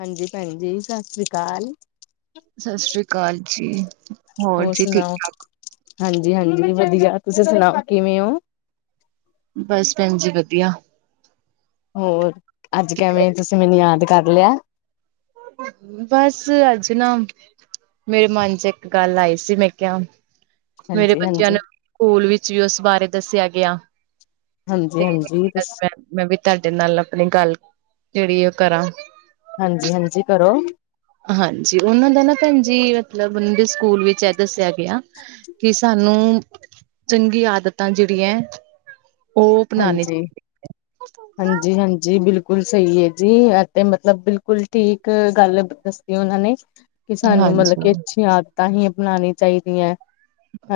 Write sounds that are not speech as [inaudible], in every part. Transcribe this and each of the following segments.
ਹਾਂਜੀ ਭੈਨ ਜੀ ‌, ਸਾਸਰੀ ਕਾਲ। ਸਸਰੀ ਕਾਲ ਜੀ। ਹੋਰ ਜੀ ਠੀਕ ਸੁਨਾਓ, ਠਾਕ? ਹਾਂਜੀ-ਹਾਂਜੀ ਵਦੀਆ ਤੁਸੀਂ ਸਨਾਓ ਕਿਵੇਂ ਓਂ। ਬਸ ਭੈਨ ਜੀ‌‌‌ ਵਦੀਆ। ਹੂੰ ਹੋਰ ਅੱਜ ਕਿਵੇਂ? ਤੁਸੀਂ ਮੈਨੂੰ ਯਾਦ ਕਰ ਲਿਆ। ਬਸ ਅੱਜ ਨਾ। ਮੇਰੇ ਮਨ ਚ ਇੱਕ ਗੱਲ ਆਈ ਸੀ, ਮੈਂ ਕੇਆ। ਮੇਰੇ ਹਾਂਜੀ ਬੱਚਿਆਂ ਹਾਂਜੀ ਨੂੰ ਸਕੂਲ ਵਿੱਚ ਵੀ ਉਸ ਬਾਰੇ ਦੱਸਿਆ ਗਿਆ। ਹਾਂਜੀ ਤੇ ਹਾਂਜੀ ਮੈਂ ਦੱਸੋ। ਮੈਂ ਵੀ ਤੁਹਾਡੇ ਨਾਲ ਆਪਣੀ ਗੱਲ, ਜਿਹੜੀ ਆ ਓ ਕਰਾਂ। ਹਾਂਜੀ ਹਾਂਜੀ ਕਰੋ। ਹਾਂਜੀ ਉਹਨਾਂ ਨਾ ਭੈਣ ਜੀ, ਮਤਲਬ ਉਹਨਾਂ ਦੇ ਸਕੂਲ ਵਿੱਚ ਐ ਦੱਸਿਆ ਗਿਆ। ਕਿ ਸਾਨੂੰ ਚੰਗੀਆ ਆਦਤਾਂ ਜਿਹੜੀਆਂ ਹਾਂਜੀ। [inaudible] ਹਾਂਜੀ ਹਾਂਜੀ ਬਿਲਕੁਲ ਸਹੀ ਏ ਜੀ ਐ ਤੇ ਮਤਲਬ ਬਿਲਕੁਲ ਠੀਕ ਗੱਲ। ਉਹਨਾਂ ਨੇ ਕਿ ਸਾਨੂੰ ਮਤਲਬ ਹਾਂਜੀ। ਕਿ ਅੱਛੀਆਂ ਆਦਤਾਂ ਈ ਅਪਣਾਣੀਆਂ ਚਾਹੀਦੀਆਂ।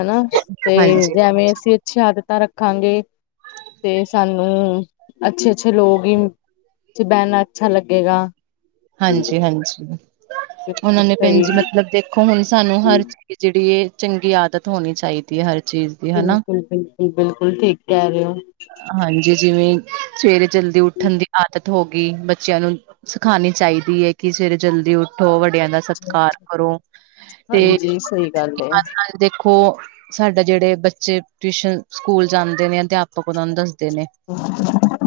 ਹਨਾ ਤੇ ਹਾਂਜੀ, ਜਿਵੇਂ ਅਸੀਂ ਅੱਛੀਆਂ ਆਂਦਤਾ ਰੱਖਾਂਗੇ। ਤੇ ਸਾਨੂੰ ਅੱਛੇ ਅੱਛੇ ਲੋਕ ਹੀ ਚ ਬਹਿਣਾ ਅੱਛਾ ਲੱਗੇਗਾ। ਹਾਂਜੀ-ਹਾਂਜੀ ਉਹਨਾਂ ਬਿਲਕੁਲ ਨੇ ਭੈਣ ਸਹੀ ਜੀ ਮਤਲਬ ਦੇਖੋ ਹੁਣ ਸਾਨੂੰ ਹਰ। ਕਿ ਜਿਹੜੀ ਇਹ ਚੰਗੀ ਆਦਤ ਹੋਣੀ ਚਾਹੀਦੀ ਐ ਹਰ ਚੀਜ਼। ਦੀ ਹਨਾ। ਬਿਲਕੁਲ-ਬਿਲਕੁਲ-ਬਿਲਕੁਲ ਠੀਕ ਕਹਿ ਰੇ ਔ। ਹਾਂਜੀ ਜਿਵੇਂ ਸਵੇਰੇ ਜਲਦੀ ਉੱਠਣ ਦੀ ਆਦਤ ਹੋ ਗਈ, ਬੱਚਿਆਂ ਨੂੰ ਸਿਖਾਣੀ। ਚਾਹੀਦੀ ਐ ਕਿ ਸਵੇਰੇ ਜਲਦੀ ਉੱਠੋ ਵੱਡਿਆਂ ਦਾ ਸਤਿਕਾਰ ਕਰੋ ਤੇ ਹਾਂਜੀ ਸਹੀ ਗੱਲ [unintelligible] ਏ ਮਨ ਨਾਲ ਦੇਖੋ। ਸਾਡੇ ਜਿਹੜੇ ਬੱਚੇ ਟਿਊਸ਼ਨ, ਸਕੂਲ ਜਾਂਦੇ ਨੇ ਅਧਿਆਪਕ ਉਹਨਾਂ ਨੂੰ ਦੱਸਦੇ ਨੇ।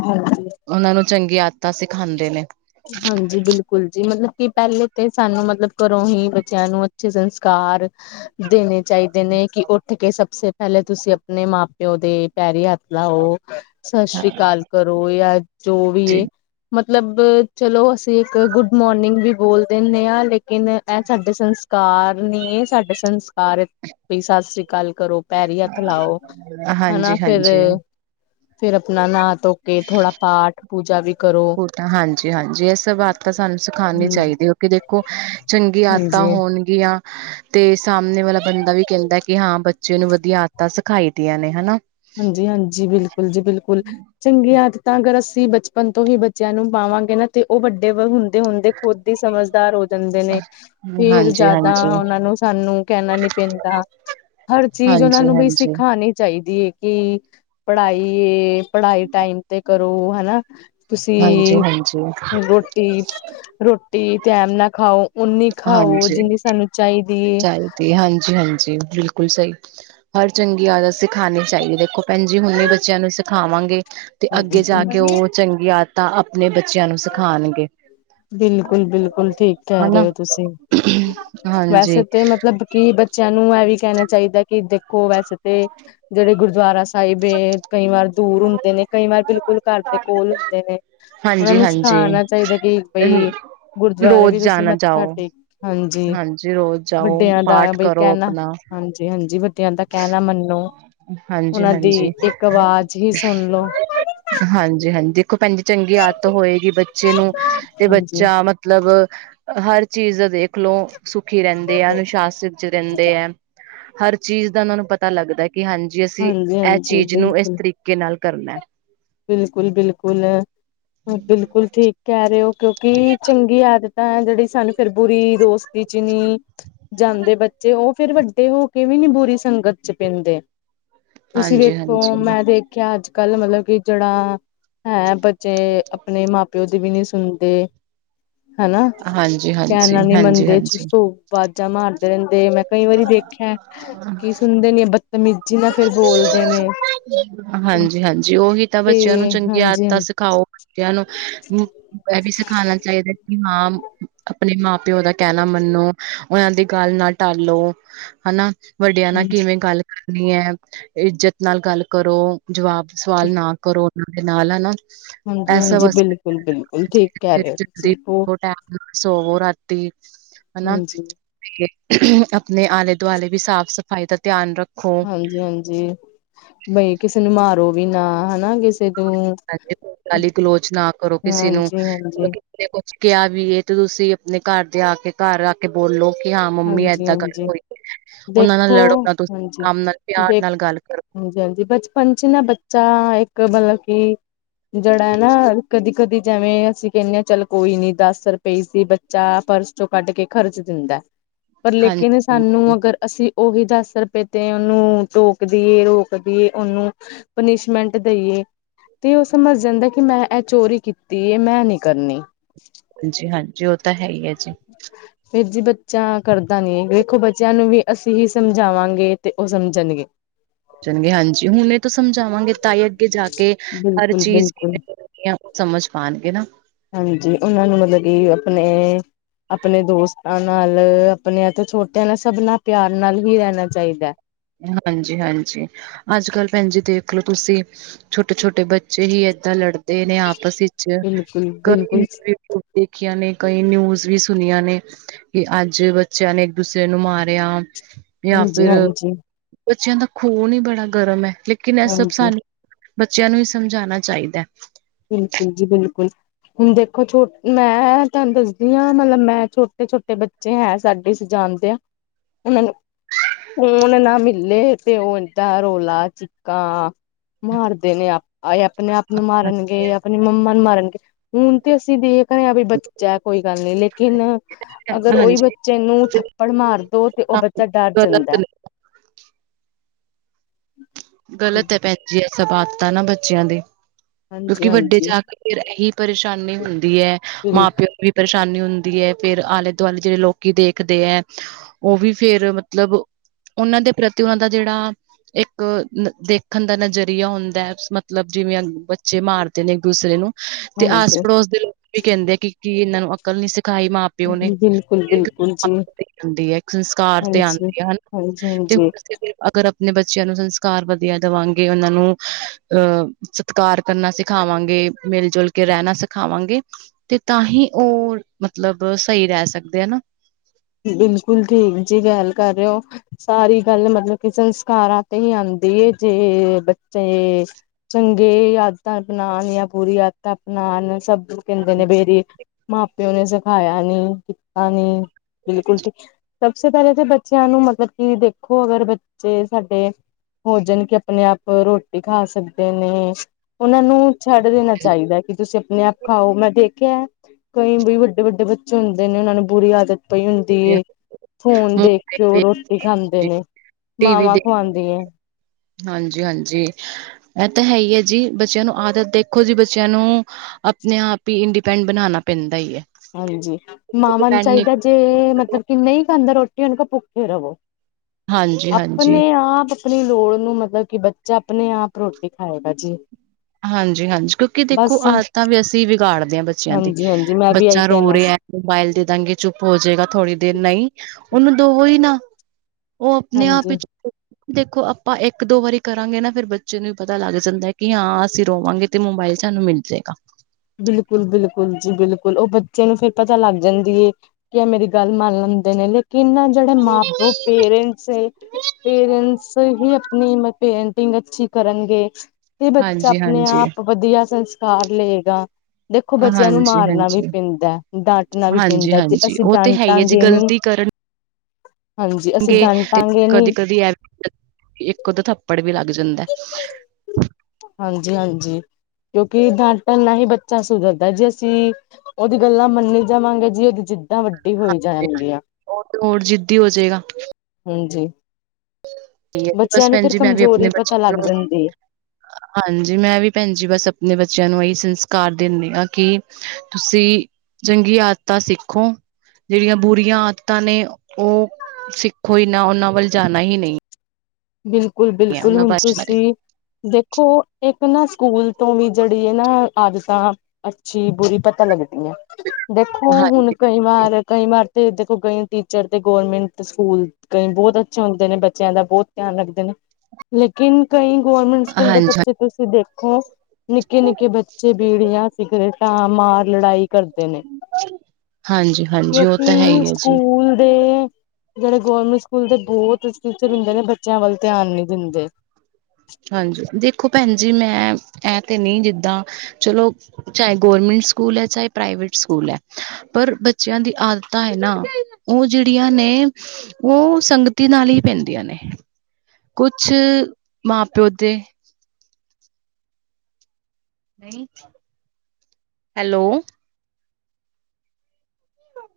ਹਾਂਜੀ, ਉਹਨਾਂ ਨੂੰ ਚੰਗੀਆਂ ਆਦਤਾਂ ਸਿਖਾਦੇ ਨੇ। ਜੀ ਬਿਲਕੁਲ ਜੀ ਮਤਲ ਕਿ ਪਹਿਲੇ ਤੇ ਸਾਨੂੰ ਮਤਲਬ, ਘਰੋਂ ਹੀ ਬੱਚਿਆਂ ਨੂੰ ਅੱਛੇ ਸੰਸ਼ਕਾਰ। ਦੇਣੇ ਚਾਹੀਦੇ ਨੇ, ਕਿ ਉੱਠ ਕੇ ਸਭਸੇ ਪਹਿਲੇ ਤੁਸੀਂ ਆਪਣੇ ਮਾਂ-ਪਿਓ ਦੇ ਪੈਰੇ ਹੱਥ ਲਾਓ, ਸਾਸਰੀ ਕਾਲ। ਕਰੋ ਜਾਂ, ਜੋ ਜੀ ਵੀ ਮਤਲਬ। ਚਲੋ ਅਸੀਂ ਇੱਕ ਗੁੱਡ ਮੋਰਨਿੰਗ ਵੀ ਬੋਲ ਦਿੰਦੇ ਆ, ਐ ਲੇਕਿਨ ਇਹ ਸਾਡੇ ਸੰਸ ਕਾਰ ਨੀ, ਇਹ ਸਾਡੇ ਸੰਸਕਾਰ ਬੀ ਸਾਸਰੀ ਕਾਲ ਕਰੋ। ਪੈਰੀ ਹੱਥ ਲਾਓ, ਹਨਾ ਫਿਰ। ਹਾਂਜੀ-ਹਾਂਜੀ। ਫਿਰ ਆਪਣਾ ਨਹਾ ਧੋ ਕੇ ਥੋੜਾ ਪਾਠ-ਪੂਜਾ ਵੀ ਕਰੋ। ਹਾਂਜੀ-ਹਾਂਜੀ ਇਹ ਸਭ ਆਦਤਾਂ ਸਾਨੂੰ ਸਿਖਾਣੀਆਂ ਚਾਹੀਦੀ ਐ, ਕਿ ਦੇਖੋ ਚੰਗੀ ਆਦ ਤਾਂ ਹਾਂਜੀ ਹੋਣਗੀਆਂ। ਤੇ ਸਾਹਮਣੇ ਵਾਲਾ ਬੰਦਾ ਵੀ ਕਹਿੰਦਾ ਕਿ ਹਾਂ ਬੱਚੇ ਨੂੰ ਵਧੀਆਂ ਆਦਤਾਂ ਸਿਖਾਈ ਦੀਆਂ ਨੇ ਹਨਾ। ਹਾਂਜੀ-ਹਾਂਜੀ ਬਿਲਕੁਲ ਜੀ ਬਿਲਕੁਲ। ਚੰਗੀਆਂ ਆਦਤਾਂ ਅਗਰ ਅਸੀਂ ਬਚਪਨ ਤੋਂ ਹੀ ਬੱਚਿਆਂ ਨੂੰ ਪਾਵਾਂਗੇ, ਨਾ ਤੇ ਉਹ ਵੱਡੇ ਹੁੰਦੇ। ਹੁੰਦੇ ਖੁਦ ਈ ਸਮਝਦਾਰ ਹੋ ਜਾਂਦੇ ਨੇ। ਫਿਰ ਹਾਂਜੀ ਜ਼ਿਆਦਾ ਹਾਂਜੀ ਉਹਨਾਂ ਨੂੰ ਸਾਨੂੰ ਕਹਿਣਾ ਨੀ ਪੈਂਦਾ। ਹਰ ਚੀਜ਼ ਉਹਨਾਂ ਹਾਂਜੀ ਨੂੰ ਵੀ ਹਾਂਜੀ ਸਿਖਾਣੀ ਚਾਹੀਦੀ ਏ। ਕਿ, ਪੜ੍ਹਾਈ ਏ ਪੜ੍ਹਾਈ ਟਾਈਮ ਤੇ ਕਰੋ ਹਨਾ। ਤੁਸੀਂ ਹਾਂਜੀ ਹਾਂਜੀ ਰੋ ਰੋਟੀ ਟੈਮ ਨਾ ਖਾਓ ਓਨੀ ਖਾਓ ਹਾਂਜੀ ਜਿੰਨੀ ਸਾਨੂੰ ਚਾਹੀਦੀ ਏ। ਚਾਹੀਦੀ ਐ ਹਾਂਜੀ ਹਾਂਜੀ ਬਿਲਕੁਲ ਸਈ। ਹਰ ਚੰਗੀ ਆਦਤ ਸਿਖਾਨੀ ਚਾਹੀਦੀ ਆ, ਦੇਖੋ ਭੈਣ ਜੀ ਹੁਣੇ ਬੱਚਿਆਂ ਨੂੰ ਸਿਖਾਵਾਂਗੇ ਤੇ, ਅੱਗੇ ਜਾਕੇ ਉਹ ਚੰਗੀਆਂ ਆਦਤਾਂ ਆਪਣੇ ਬੱਚਿਆਂ ਨੂੰ ਸਿਖਾਣਗੇ। ਬਿਲਕੁਲ-ਬਿਲਕੁਲ ਠੀਕ ਕਹਿ ਰਹੇ ਓ ਤੁਸੀ, ਹਾਂਜੀ ਵੈਸੇ ਤੇ ਮਤਲਬ ਕੀ ਬੱਚਿਆਂ ਨੂੰ ਐ ਵੀ ਕਹਿਣਾ ਚਾਹੀਦਾ ਕਿ ਦੇਖੋ, ਵੈਸੇ ਤੇ ਜਿਹੜੇ ਗੁਰਦੁਆਰਾ ਸਾ ਹਾਏਵੇ, ਕਈ ਵਾਰ ਦੂਰ ਹੁੰਦੇ ਨੇ ਕਈ ਵਾਰ ਬਿਲਕੁਲ ਘਰ ਦੇ ਕੋਲ ਹੁੰਦੇ ਨੇ। ਉਹਨਾਂ ਹਾਂਜੀ ਨੂੰ ਹਾਂਜੀ ਸਿਖਾਣਾ ਚਾਹੀਦਾ ਕਿ, ਬਈ ਗੁਰਦੁਆਰੇ ਵੀ ਰੋਜ਼ ਤੁਸੀਂ ਜਾਣਾ ਮੱਥਾ ਜਾਓ ਟੇਕ, ਹਾਂਜੀ, ਰੋਜ਼ ਜਾਓ ਵੱਡਿਆਂ ਦਾ ਪਾਠ ਬਈ ਕਰੋ ਕਹਿਨਾ ਆਪਣਾ ਹਾਂਜੀ-ਹਾਂਜੀ, ਵੱਡਿਆਂ ਦਾ ਕਹਿਣਾ ਮੰਨੋ। ਉਹਨਾਂ ਦੀ ਹਾਂਜੀ-ਹਾਂਜੀ। ਇੱਕ ਆਵਾਜ਼ ਹੀ ਸੁਣ ਲਓ ਹਾਂਜੀ-ਹਾਂਜੀ, ਦੇਖੋ ਭੈਣਜੀ ਚੰਗੀ ਆਦਤ ਹੋਏਗੀ ਬੱਚੇ ਨੂੰ, ਤੇ ਹਾਂਜੀ ਬੱਚਾ ਮਤ ਮਤਲਬ, ਹਰ ਚੀਜ਼ ਦੇਖਲੋ ਸੁਖੀ ਰਹਿੰਦੇ ਆ, ਅਨੁਸ਼ਾਸਿਤ'ਚ ਰਹਿੰਦੇ ਐ। ਹਰ ਚੀਜ਼ ਦਾ ਉਹਨਾਂ ਨੂੰ ਪਤਾ ਲਗਦਾ, ਕਿ ਹਾਂਜੀ ਅਸੀ ਹਾਂਜੀ ਹਾਂਜੀ ਬਿਲਕੁਲ ਤਰੀਕੇ ਨਾਲ ਕਰਨਾ। ਬਿਲਕੁਲ-ਬਿਲਕੁਲ, ਬਿਲਕੁਲ ਠੀਕ ਕਹਿ ਰਹੇ ਓ, ਕਿਉਂਕਿ ਚੰਗੀ ਆਦਤ ਤਾਂ ਜਿਹੜੀ ਸਾਨੂੰ ਫਿਰ, ਬੁਰੀ ਦੋਸਤੀ'ਚ ਨੀ ਜਾਂਦੇ ਬੱਚੇ ਉਹ ਫਿਰ ਵੱਡੇ ਹੋਕੇ ਵੀ ਨੀ ਬੁਰੀ ਸੰਗਤ'ਚ ਪੇਂਦੇ, ਤੁਸੀਂ ਹਾਂਜੀ ਵੇਖੋ, ਹਾਂਜੀ ਮੈਂ ਦੇਖ ਕਿਆ ਅੱਜ-ਕੱਲ ਮਤਲਬ ਕਿ ਜਿਹੜਾ, ਹੈ ਤੇ ਅਪਣੇ ਮਾਂ-ਪਿਓ ਦੀ ਵੀ ਨਹੀਂ ਸੁਣਦੇ। ਹਨਾ, ਹਾਂਜੀ ਕਹਿਣਾ ਹਾਂਜੀ ਨੀ ਹਾਂਜੀ ਮੰਨਦੇ, ਹਾਂਜੀ ਚੁਸਤ ਹੋ ਵਾਜਾਂ ਮਾਰਦੇ ਰਹਿੰਦੇ, ਮੈਂ ਕਈ ਵਾਰੀ ਦੇਖਿਆ ਕਿ ਸੁਣਦੇ ਨੀ ਐ, ਬਦਤਮੀਜੀ ਨਾਲ ਫਿਰ ਬੋਲਦੇ ਨੇ। ਹਾਂਜੀ-ਹਾਂਜੀ, ਉਹੀ ਤਾ ਤੇ ਬੱਚਿਆਂ ਨੂੰ ਚੰਗੀਆਂ ਆਦਤਾਂ ਹਾਂਜੀ-ਹਾਂਜੀ ਸਿਖਾਓ। ਬੱਚਿਆਂ ਨੂੰ, ਐ ਵੀ ਸਿਖਾਣਾ ਚਾਹੀਦਾ। ਇਨਾਮ, ਆਪਣੇ ਮਾਂ-ਪਿਓ ਦਾ ਕਹਿਣਾ ਮੰਨੋ, ਉਹਨਾਂ ਦੀ ਗੱਲ ਨਾਲ ਟਾਲੋ, ਹਨਾ ਵੱਡਿਆਂ ਨਾਲ ਕਿਵੇਂ ਗੱਲ ਕਰਨ ਕਰਨੀ ਐ, ਇੱਜਤ ਨਾਲ ਗੱਲ ਕਰੋ, ਜਵਾਬ-ਸਵਾਲ ਨਾ ਕਰੋ ਉਹਨਾਂ ਦੇ ਨਾਲ ਹਨਾ। ਇਹ ਸਭ ਹਾਂਜੀ-ਹਾਂਜੀ, ਅਸੀਂ ਬਿਲਕੁਲ-ਬਿਲਕੁਲ ਠੀਕ ਕਹਿ ਰਹੇ ਓ ਜਲਦੀ ਤੁਸੀਂ, ਬੋ ਟਾਈਮ ਸੋਵੋ ਰਾਤੀ ਹਨਾ, ਹਾਂਜੀ। ਤੇ ਅਪਨੇ ਆਲੇ-ਦੁਆਲੇ ਵੀ ਸਾਫ਼-ਸਫ਼ਾਈ ਦਾ ਧਿਆਨ ਰੱਖੋ। ਹਾਂਜੀ-ਹਾਂਜੀ, ਬਈ ਕਿਸੇ ਨੂੰ ਮਾਰੋ ਵੀ ਨਾ, ਹਨਾ ਕਿਸੇ ਤੋਂ ਗਾਲੀ ਗਲੋਚ ਨਾ ਕਰੋ ਕਿਸੀ ਨੂੰ। ਹਾਂਜੀ-ਹਾਂਜੀ, ਤੇ ਕੁਝ ਕਿਹਾ ਵੀ ਏ, ਤੇ ਤੁਸੀਂ ਆਪਣੇ ਘਰਦੇ ਆਕੇ ਘਰ ਰੱਖ ਤੇ ਬੋਲੋ, ਕਿ ਹਾਂ ਮੰਮੀ ਇੱਦਾਂ ਗੱਲ ਹਾਂਜੀ-ਹਾਂਜੀ ਹੋਈ ਉਹਨਾਂ ਨਾਲ ਦੇਖੋ ਲੜੋ ਨਾ ਤੁਸੀ ਹਾਂਜੀ। ਆਰਾਮ ਨਾਲ, ਪਿਆਰ ਦੇਖ ਨਾਲ ਗੱਲ ਕਰੋ। ਹਾਂਜੀ-ਹਾਂਜੀ, ਬਚਪਨ'ਚ ਨਾ ਬੱਚਾ ਇੱਕ ਮਤਲਬ ਕਿ ਜਿਹੜਾ ਐ ਨਾ ਕਦੀ ਕਦੀ ਜੈਵੇਂ, ਅਸੀਂ ਕਹਿਨੇ ਆ ਚੱਲ ਕੋਈ ਨੀ, ਦੱਸ ਰੁਪਏ ਸੀ ਬੱਚਾ ਪਰਸ'ਚੋਂ ਕੱਢਕੇ ਖਰਚ ਦਿੰਦਾ। ਪਰ ਹਾਂਜੀ। ਲੇਕਿੰਨ ਹਾਂਜੀ, ਸਾਨੂੰ ਅਗਰ ਅਸੀਂ ਉਹੀ ਦੱਸ ਰੁਪਏ ਤੇ ਉਹਨੂੰ ਟੋਕ ਦੀਏ, ਰੋਕ ਦੀਏ ਉਹਨੂੰ। ਪਨਿਸ਼ਮੈਂਟ ਦੇਈਏ। ਤੇ ਉਹ ਸਮਝ ਜਾਂਦਾ, ਕਿ ਮੈਂ ਐ ਚੋਰੀ ਕੀਤੀ ਏ, ਮੈਂ ਨੀ ਕਰਨੀ। ਹਾਂਜੀ-ਹਾਂਜੀ, ਉਹ ਤਾ ਹੈਹੀ ਆ ਜੀ। ਫਿਰ ਜੀ ਬੱਚਾ ਕਰਦਾ ਨੀ, ਵੇਖੋ ਬੱਚਿਆਂ ਨੂੰ ਵੀ ਅਸੀਂ ਹੀ ਸਮਝਾਵਾਂਗੇ ਤੇ ਓ ਸਮਝਣਗੇ। ਜਾਣਗੇ, ਹਾਂਜੀ ਹੁਣ ਇਹ ਤੋ ਸਮਝਾਵਾਂਗੇ, ਤਾਂਹੀ ਅੱਗੇ ਜਾਕੇ ਹਰ ਬਿਲਕੁਲ ਚੀਜ਼ ਬਿਲਕੁਲ। ਆਪ ਸਮਝ ਪਾਣਗੇ ਨਾ। ਹਾਂਜੀ, ਉਹਨਾਂ ਨੂੰ ਮਤਲਬ ਕਿ ਅਪਨੇ, ਅਪਨੇ ਦੋਸਤਾਂ ਨੂੰ ਨਾਲ ਅਪਣਿਆਂ ਤੋਂ ਛੋਟਿਆਂ ਨਾਲ, ਸਭ ਨਾਲ ਪਿਆਰ ਨਾਲ ਹੀ ਰਹਿਣਾ ਚਾਹੀਦੈ। ਹਾਂਜੀ-ਹਾਂਜੀ ਅੱਜ-ਕੱਲ ਭੈਣ ਜੀ ਦੇਖਲੋ ਤੁਸੀਂ ਛੋਟੇ-ਛੋਟੇ ਬੱਚੇ ਹੀ ਏਦਾਂ ਲੜਦੇ ਨੇ ਆਪਸ ਵਿੱਚ ਬਿਲਕੁਲ ਕਈ ਬਿਲਕੁਲ। [unintelligible] ਦੇਖੀਆਂ ਨੇ ਕਈ ਨਿਊਜ਼ ਵੀ ਸੁਣੀਆਂ ਨੇ। ਕੀ ਅੱਜ ਬੱਚਿਆਂ ਨੇ ਇੱਕ ਦੂਸਰੇ ਨੂੰ ਮਾਰਿਆ ਯਾਂ ਹਾਂਜੀ ਫਿਰ ਹਾਂਜੀ ਬੱਚਿਆਂ ਦਾ ਖੂਨ ਈ ਬੜਾ ਗਰਮ ਐ ਲੇਕਿਨ ਐ ਸਭ ਹਾਂਜੀ ਸਾਨੂੰ ਬੱਚਿਆਂ ਨੂੰ ਈ ਸਮਝਾਣਾ ਚਾਈਦੈ। ਬਿਲਕੁਲ ਜੀ ਬਿਲਕੁਲ। ਹੁਣ ਦੇਖੋ ਛੋ ਮੈਂ ਤੁਹਾਨੂੰ ਦੱਸਦੀ ਆ ਮਤਲਬ ਮੈਂ ਛੋਟੇ-ਛੋਟੇ ਬੱ ਚੇ ਹੈਂ ਸਾਡੇ ਅਸੀ ਜਾਣਦੇ ਆ ਉਨ੍ਹਾਂ ਨੂੰ ਫੋਨ ਨਾ ਮਿਲੇ ਤੇ ਓਦਾਂ ਰੋਲਾ ਚਿੱਕਾਂ। ਮਾਰਦੇ ਨੇ ਆ ਆਪਣੇ ਆਪ ਨੂੰ ਮਾਰਨਗੇ ਆਪਣੀ ਮੰਮਾ ਨੂੰ ਮਾਰਨਗੇ ਹੁਣ ਤੇ ਅਸੀਂ ਦੇਖ ਰਿਆ ਵੀ ਬੱਚਾ ਕੋਈ ਗੱਲ ਨੀ ਲੇਕਿਨ ਅਗਰ ਓਈ ਹਾਂਜੀ ਬੱਚੇ ਨੂੰ ਥੱਪੜ ਮਾਰ ਦੋ ਤੇ ਓ ਬੱਚਾ ਡਰ ਜਾਂਦੈ। ਗਲਤ ਨੇ ਗ਼ਲਤ ਐ ਭੈਣ ਜੀ ਐ ਸਭ ਆਦਤਾਂ ਨਾ ਬੱਚਿਆਂ ਦੇ ਹਾਂਜੀ ਕਿਉਂਕੀ ਵੱਡੇ ਹਾਂਜੀ ਜਾ ਕੇ ਫਿਰ ਏਹੀ ਪਰੇਸ਼ਾਨੀ ਹੁੰਦੀ ਐ ਬਿਲਕੁਲ ਮਾਂ-ਪਿਓ ਵੀ ਪਰੇਸ਼ਾਨੀ ਹੁੰਦੀ ਐ ਫੇਰ ਆਲੇ-ਦੁਆਲੇ ਜੇੜੇ ਲੋਕੀ ਦੇਖਦੇ ਐ ਓਵੀ ਫੇਰ ਮਤਲਬ ਉਨਾਂ ਦੇ ਪ੍ਰਤੀ ਉਨਾਂ ਦਾ ਜੇੜਾ ਇੱਕ ਦੇਖਣ ਦਾ ਨਜ਼ਰੀਆ ਹੁੰਦਾ ਮਤਲਬ ਜਿਵੇਂ ਬੱਚੇ ਮਾਰਦੇ ਨੇ ਇੱਕ ਦੂਸਰੇ ਨੂੰ ਤੇ ਹਾਂਜੀ ਆਸ-ਪੜੋਸ ਦੇ ਲੋਕ ਵੀ ਕੈਂਦੇ ਆ ਕੀ-ਕੀ ਇਨਾਂ ਨੂੰ ਅਕਲ ਨੀ ਸਿਖਾਈ ਮਾਂ ਪਿਓ ਨੇ [inaudible] ਬਿਲਕੁਲ ਬਿਲਕੁਲ ਜੀ ਸੰਸਕਾਰ ਤੇ ਹਾਂਜੀ ਹਾਂਜੀ ਆਂਦੀ ਹਾਂਜੀ [inaudible] ਅਗਰ ਆਪਣੇ ਬੱਚਿਆਂ ਨੂੰ ਸੰਸ ਸਕਾਰ ਵਧੀਆ ਦੇਵਾਂਗੇ ਉਨਾਂ ਨੂੰ ਅ ਸਤਿਕਾਰ ਕਰਨਾ ਸਿਖਾਵਾਂਗੇ ਮਿਲ-ਜੁਲ ਕੇ ਰੈਣਾ ਸਿਖਾਵਾਂਗੇ ਤੇ ਤਾਂ ਹੀ ਓ ਮਤਲਬ ਸਈ ਰੈ ਸਕਦੇ ਨਾ। ਬਿਲਕੁੱਲ ਠੀਕ ਜੀ ਗੱਲ ਕਰ ਰਿਓ। ਸਾਰੀ ਗੱਲ ਮਤਲਬ ਕੀ ਸੰਸਕਾਰਾਂ ਤੇ ਹੀ ਆਂਦੀ ਏ ਜੇ ਬੱਚੇ ਚੰਗੇ ਆਦਤਾਂ ਅਪਨਾਣ ਯਾਂ ਬੂਰੀ ਆਦਤਾਂ ਅਪਨਾਣ ਸਭ [unintelligible] ਕੈਂਦੇ ਨੇ ਵੀ ਏਦੀ ਮਾਂ-ਪਿਓ ਨੇ ਸਿਖਾਇਆ ਨੀ ਕੀਤਾ ਨੀ ਬਿਲਕੁੱਲ [unintelligible] ਸਭ ਸੇ ਪਹਲੇ ਤਾਂ ਬੱਚਿਆਂ ਨੂੰ ਮਤਲਬ ਕੀ ਦੇਖੋ ਅਗਰ ਬੱਚੇ ਸਾਡੇ ਜੋਬਜਣ ਕਿ ਆਪਣੇ ਆਪ ਰੋਟੀ ਖਾ ਸਕਦੇ ਨੇ ਉਨਾਂ ਨੂੰ ਛੱਡ ਦੇਣਾ ਚਾਈਦਾ ਕੀ ਤੁਸੀਂ ਆਪਣੇ ਆਪ ਖਾਓ ਮੈਂ ਦੇ ਖਿਆ ਕਈ ਬਈ ਵੱਡੇ-ਵੱਡੇ ਬੱਚੇ ਹੁੰਦੇ ਨੇ ਉਨਾਂ ਨੂੰ ਬੁਰੀ ਆਦਤ ਪਈ ਹੁੰਦੀ ਏ ਫੋਨ ਦੇਖ ਕੇ ਪ ਰੋਟੀ ਖਾਂਦੇ ਨੇ ਮਾਵਾਂ ਖਵਾਂਦੀਆਂ। ਹਾਂਜੀ-ਹਾਂਜੀ ਏ ਤਾਂ ਹੈ ਈ ਐ ਜੀ ਬੱਚਿਆਂ ਨੂੰ ਆਦਤ ਦੇਖੋ ਜੀ ਬੱਚਿਆਂ ਨੂੰ ਆਪਣੇ ਆਪ ਈ ਇੰਡੀਪੈਂਡ ਬਣਾਣਾ ਪੈਂਦਾ ਈ ਐ। ਹਾਂਜੀ ਮਾਵਾਂ ਨੂੰ ਚਾਈਦਾ ਜੇ ਮਤਲਬ ਕੀ ਨਈ ਖਾਂਦਾ ਰੋਟੀ ਉਨੂੰ ਕੋ ਭੁੱਖੇ ਰਵੋ। ਹਾਂਜੀ ਹਾਂਜੀ ਆਪਣੇ ਆਪ ਆਪਣੀ ਲੋੜ ਨੂੰ ਮਤਲਬ ਕੀ ਬੱਚਾ ਆਪਣੇ ਆਪ ਰੋਟੀ ਖਾਏਗਾ ਜੀ। ਹਾਂਜੀ-ਹਾਂਜੀ ਕਿਉਂਕੀ ਦੇਖੋ ਬਸ ਆਦਤਾਂ ਵੀ ਅਸੀਂ ਵਿਗਾੜਦੇ ਆ ਬੱਚਿਆਂ ਦੀ ਹਾਂਜੀ ਹਾਂਜੀ ਮੈਂ ਵੀ ਇਹੀ ਬੱਚਾ ਰੋ ਕਹਿਣਾ ਰਿਐ ਸੀ ਮੋਬਾਇਲ ਦੇਂਦਾਗੇ ਚੁੱਪ ਹੋਜੇਗਾ ਥੋੜ੍ਹੀ ਦੇਰ ਨਈ ਉਨੂੰ ਦੋਵੋ ਈ ਨਾ। ਓ ਆਪਣੇ ਆਪ ਹਾਂਜੀ ਚੁ ਦੇਖੋ ਆਪਾਂ ਇੱਕ ਦੋ ਵਾਰੀ ਕਰਾਂਗੇ ਨਾ ਫੇਰ ਬੱਚੇ ਨੂੰ ਵੀ ਪਤਾ ਲੱਗ ਜਾਂਦੈ ਕੀ ਹਾਂ ਅਸੀਂ ਰੋਵਾਂਗੇ ਤੇ ਮੋਬਾਇਲ ਸਾਨੂੰ ਮਿਲ ਜੇਗਾ। ਬਿਲਕੁਲ ਬਿਲਕੁਲ ਜੀ ਬਿਲਕੁਲ ਓ ਬੱਚੇ ਨੂੰ ਫਿਰ ਪਤਾ ਲੱਗ ਜਾਂਦੀ ਏ ਕੀ ਆ ਮੇਰੀ ਗੱਲ ਮੰਨ ਲੈਂਦੇ ਨੇ ਲੇਕਿਨ ਨਾ ਜੇੜਾ ਮਾਂ-ਪਿਓ ਪੇਰੈਂਟਸ-ਪੇਰੈਂਟਸ ਹੀ ਆਪਣੀ ਪੇਰੈਂਟਿੰਗ ਅੱਛੀ ਕਰਨਗੇ ਤੇ ਬੱਚਾ ਹਾਂਜੀ ਅਪਨੇ ਹਾਂਜੀ ਆਪ ਵਦੀਆ ਸੰਸਕਾਰ ਲਏਗਾ। ਦੇਖੋ, ਬੱਚਿਆਂ ਨੂੰ ਹਾਂਜੀ ਮਾਰਨਾ ਵੀ ਹਾਂਜੀ ਪੈਂਦਾ ਡਾਂਟਣਾ ਵੀ ਹਾਂਜੀ ਪੈਂਦਾ ਜੇ ਹਾਂਜੀ ਅਸੀਂ ਉਹ ਤੇ ਹੈ ਹੀ ਹੈ ਜੀ ਡਾਂਟਾਂਗੇ ਨੀਂ ਤੇ ਨੀ ਕਦੀ-ਕਦੀ ਐ ਵੀ ਇੱਕ ਅੱਧਾ ਥੱਪੜ ਵੀ ਲੱਗ ਜਾਂਦੈ। ਹਾਂਜੀ-ਹਾਂਜੀ, ਕਿਉਂਕਿ ਡਾਂਟਣ ਨਾਲ ਹੀ ਬੱਚਾ ਸੁਧਰਦਾ ਜੀ ਅਸੀਂ ਓਦੀ ਗੱਲਾਂ ਮੰਨੀ ਜਾਵਾਂਗੇ ਜੀ ਓਦੀ ਜਿੱਦਾਂ ਵੱਡੀ ਹੋਈ ਜਾਣਗੀਆਂ, ਉਹ ਤੇ ਹੋਰ ਜਿੱਦੀ ਹੋ ਜਾਏਗਾ ਹਾਂਜੀ। ਬੱਚੇਆਂ ਬਸ ਨੂੰ ਭੈਣ ਫੇਰ ਜੀ ਮੈਂ ਵੀ ਆਪਣੇ ਕਮਜ਼ੋਰੀ ਪਤਾ ਬੱਚਿਆਂ ਲੱਗ ਨੂੰ ਜਾਂਦੀਏ। [inaudible] ਹਾਂਜੀ ਮੈਂ ਵੀ ਭੈਣ ਜੀ ਬਸ ਅਪਨੇ ਬੱਚਿਆਂ ਨੂੰ ਏਹੀ ਸੰਸਕਾਰ ਦਿੰਨੀਂ ਆਂ ਕਿ ਤੁਸੀਂ ਚੰਗੀ ਆਦਤਾਂ ਸਿੱਖੋ। ਜੇੜੀਆਂ ਬੁਰੀਆਂ ਆਦਤਾਂ ਨੇ ਓ ਸਿੱਖੋ ਈ ਨਾ, ਓਨਾਂ ਵੱਲ ਜਾਣਾ ਈਂ ਨਈਂ। ਬਿਲਕੁਲ-ਬਿਲਕੁਲ ਹੁਨ ਬਾਰੇ ਤੁਸੀਂ ਦੇਖੋ ਇੱਕ ਨਾ ਸਕੂਲ ਤੋਂ ਵੀ ਜੇੜੀ ਏਨਾ ਆਦਤਾਂ ਅੱਛੀ-ਬੁਰੀ ਪਤਾ ਲੱਗਦੀ ਐ ਦੇਖੋ ਹੁਣ ਹਾਂਜੀ ਕਈ ਵਾਰ ਕਈ ਵਾਰ ਤੇ ਦੇਖੋ, ਕਈ ਟੀਚਰ ਤੇ ਗੌਰਮੈਂਟ ਸਕੂਲ ਬੋਤ ਚੁਣਦੇ ਨੇ ਬੱਚਿਆਂ ਦਾ ਬੋਤ ਧਿਆਨ ਰੱਖਦੇ ਨੇ ਲੇਕਿਨ ਕਈ ਗੌਰਮੈਂਟ ਸਕੂਲ ਦੇ ਹਾਂਜੀ ਬੱਚੇ ਤੁਸੀਂ ਦੇਖੋ ਨਿੱਕੇ-ਨਿੱਕੇ ਬੱਚੇ ਬੀੜੀਆਂ, ਸਿਗਰਟਾਂ, ਮਾਰ, ਲੜਾਈ ਕਰਦੇ ਨੇ, ਹਾਂਜੀ ਹਾਂਜੀ ਉਹ ਤਾਂ ਹੈ ਕਿਉਂਕਿ ਹੀ ਹੈ ਜੀ ਸਕੂਲ ਦੇ ਜੇੜੇ ਗੋਰਮੈਂਟ ਸਕੂਲ ਦੇ ਬੋਤ ਟੀਚਰ ਹੁੰਦੇ ਨੇ ਬੱਚਿਆਂ ਵੱਲ ਧਿਆਨ ਨਈਂ ਦਿੰਦੇ। ਹਾਂਜੀ ਦੇਖੋ ਭੈਣ ਜੀ, ਮੈਂ ਐ ਤੇ ਨੀਂ ਜਿੱਦਾਂ ਚਲੋ ਚਾਏ ਗੌਰਮੈਂਟ ਸਕੂਲ ਐ, ਚਾਏ ਪ੍ਰਾਈਵੇਟ ਸਕੂਲ ਐ ਪਰ ਬੱਚੇਆਂ ਦੀ ਆਦਤਾਂ ਏਨਾ, ਓ ਜੇੜੀਆਂ ਨੇ ਓ ਸੰਗਤੀ ਨਾਲ ਹੀ ਪੈਂਦੀਆਂ ਨੇ, ਕੁਛ ਮਾਂ-ਪਿਓ ਤੇ ਹੈਲੋ।